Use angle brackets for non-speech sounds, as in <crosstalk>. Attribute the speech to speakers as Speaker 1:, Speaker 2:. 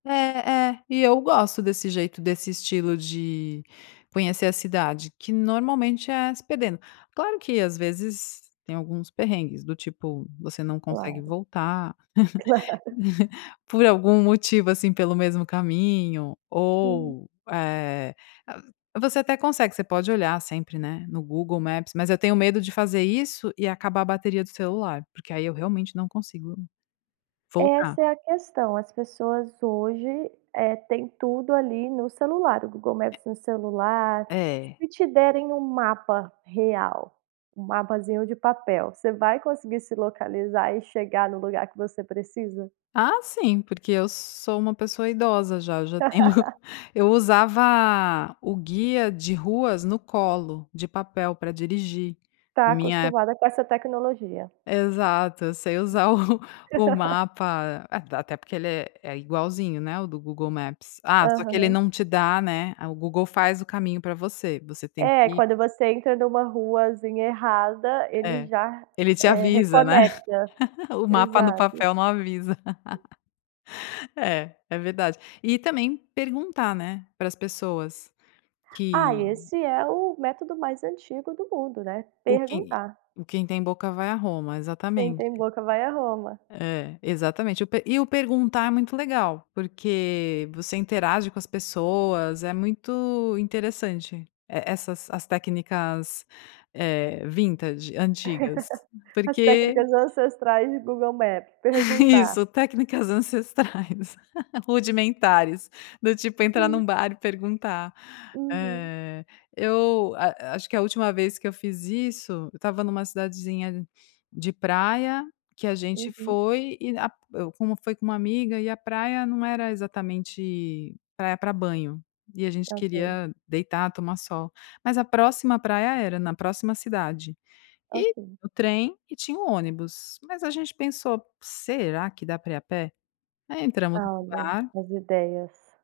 Speaker 1: É, é, e eu gosto desse jeito, desse estilo de conhecer a cidade, que, normalmente, é se perdendo. Claro que, às vezes, tem alguns perrengues, do tipo, você não consegue
Speaker 2: Claro.
Speaker 1: voltar,
Speaker 2: Claro. <laughs>
Speaker 1: <laughs> por algum motivo assim pelo mesmo caminho
Speaker 2: Uhum.
Speaker 1: ou, eh, você até consegue, você pode olhar sempre, né, no Google Maps, mas eu tenho medo de fazer isso e acabar a bateria do celular, porque aí eu, realmente, não consigo voltar.
Speaker 2: Essa é a questão, as pessoas hoje, eh, têm tudo ali no celular, o Google
Speaker 1: É.
Speaker 2: Maps no celular,
Speaker 1: É.
Speaker 2: se te derem um mapa real, um mapazinho de papel, você vai conseguir se localizar e chegar no lugar que você precisa?
Speaker 1: Ah sim, porque eu sou uma pessoa idosa já, já tenho <chuckles>
Speaker 2: <laughs>
Speaker 1: eu usava o guia de ruas no colo, de papel, pra dirigir,
Speaker 2: Está
Speaker 1: minha
Speaker 2: acostumada com essa tecnologia.
Speaker 1: Exato, eu sei usar o <laughs> o
Speaker 2: <laughs>
Speaker 1: mapa, até porque ele é é igualzinho, né, o do Google Maps, ah, só que ele
Speaker 2: Aham.
Speaker 1: não te dá, né, o Google faz o caminho pra você você tem
Speaker 2: É,
Speaker 1: que
Speaker 2: quando você entra numa ruazinha errada, ele
Speaker 1: É,
Speaker 2: já,
Speaker 1: ele te
Speaker 2: eh,
Speaker 1: avisa, né,
Speaker 2: reconecta,
Speaker 1: <laughs> o mapa no
Speaker 2: exato.
Speaker 1: papel não avisa, <laughs> É, é verdade, e também perguntar, né, para as pessoas
Speaker 2: Ah,
Speaker 1: que
Speaker 2: esse é o método mais antigo do mundo, né,
Speaker 1: O quem
Speaker 2: perguntar.
Speaker 1: quem tem boca vai a Roma,
Speaker 2: Quem
Speaker 1: exatamente.
Speaker 2: tem boca vai à Roma.
Speaker 1: É, exatamente eu pe e o perguntar, é muito legal, porque você interage com as pessoas é muito interessante e essas as técnicas, eh, vintage, antigas,
Speaker 2: <chuckles> As
Speaker 1: porque
Speaker 2: técnicas ancestrais e o Google Maps,
Speaker 1: <laughs>
Speaker 2: perguntar.
Speaker 1: Isso técnicas ancestrais, <laughs> rudimentares, do tipo, entrar
Speaker 2: Hum.
Speaker 1: num bar e perguntar.
Speaker 2: Uhum.
Speaker 1: Eh, eu a acho que a última vez que eu fiz isso, eu estava numa cidadezinha de praia, que a gente
Speaker 2: Uhum.
Speaker 1: foi e a p eu como foi com um amiga e a praia não era exatamente praia pra banho, e a gente
Speaker 2: Tá okay.
Speaker 1: queria deitar tomar sol, mas a próxima praia era, na próxima cidade e
Speaker 2: Okay.
Speaker 1: o trem, e tinha um ônibus, mas a gente pensou: “Será, que dá pra ir a pé?”. Aí entramos no
Speaker 2: Ah olha,
Speaker 1: bar
Speaker 2: as ideias.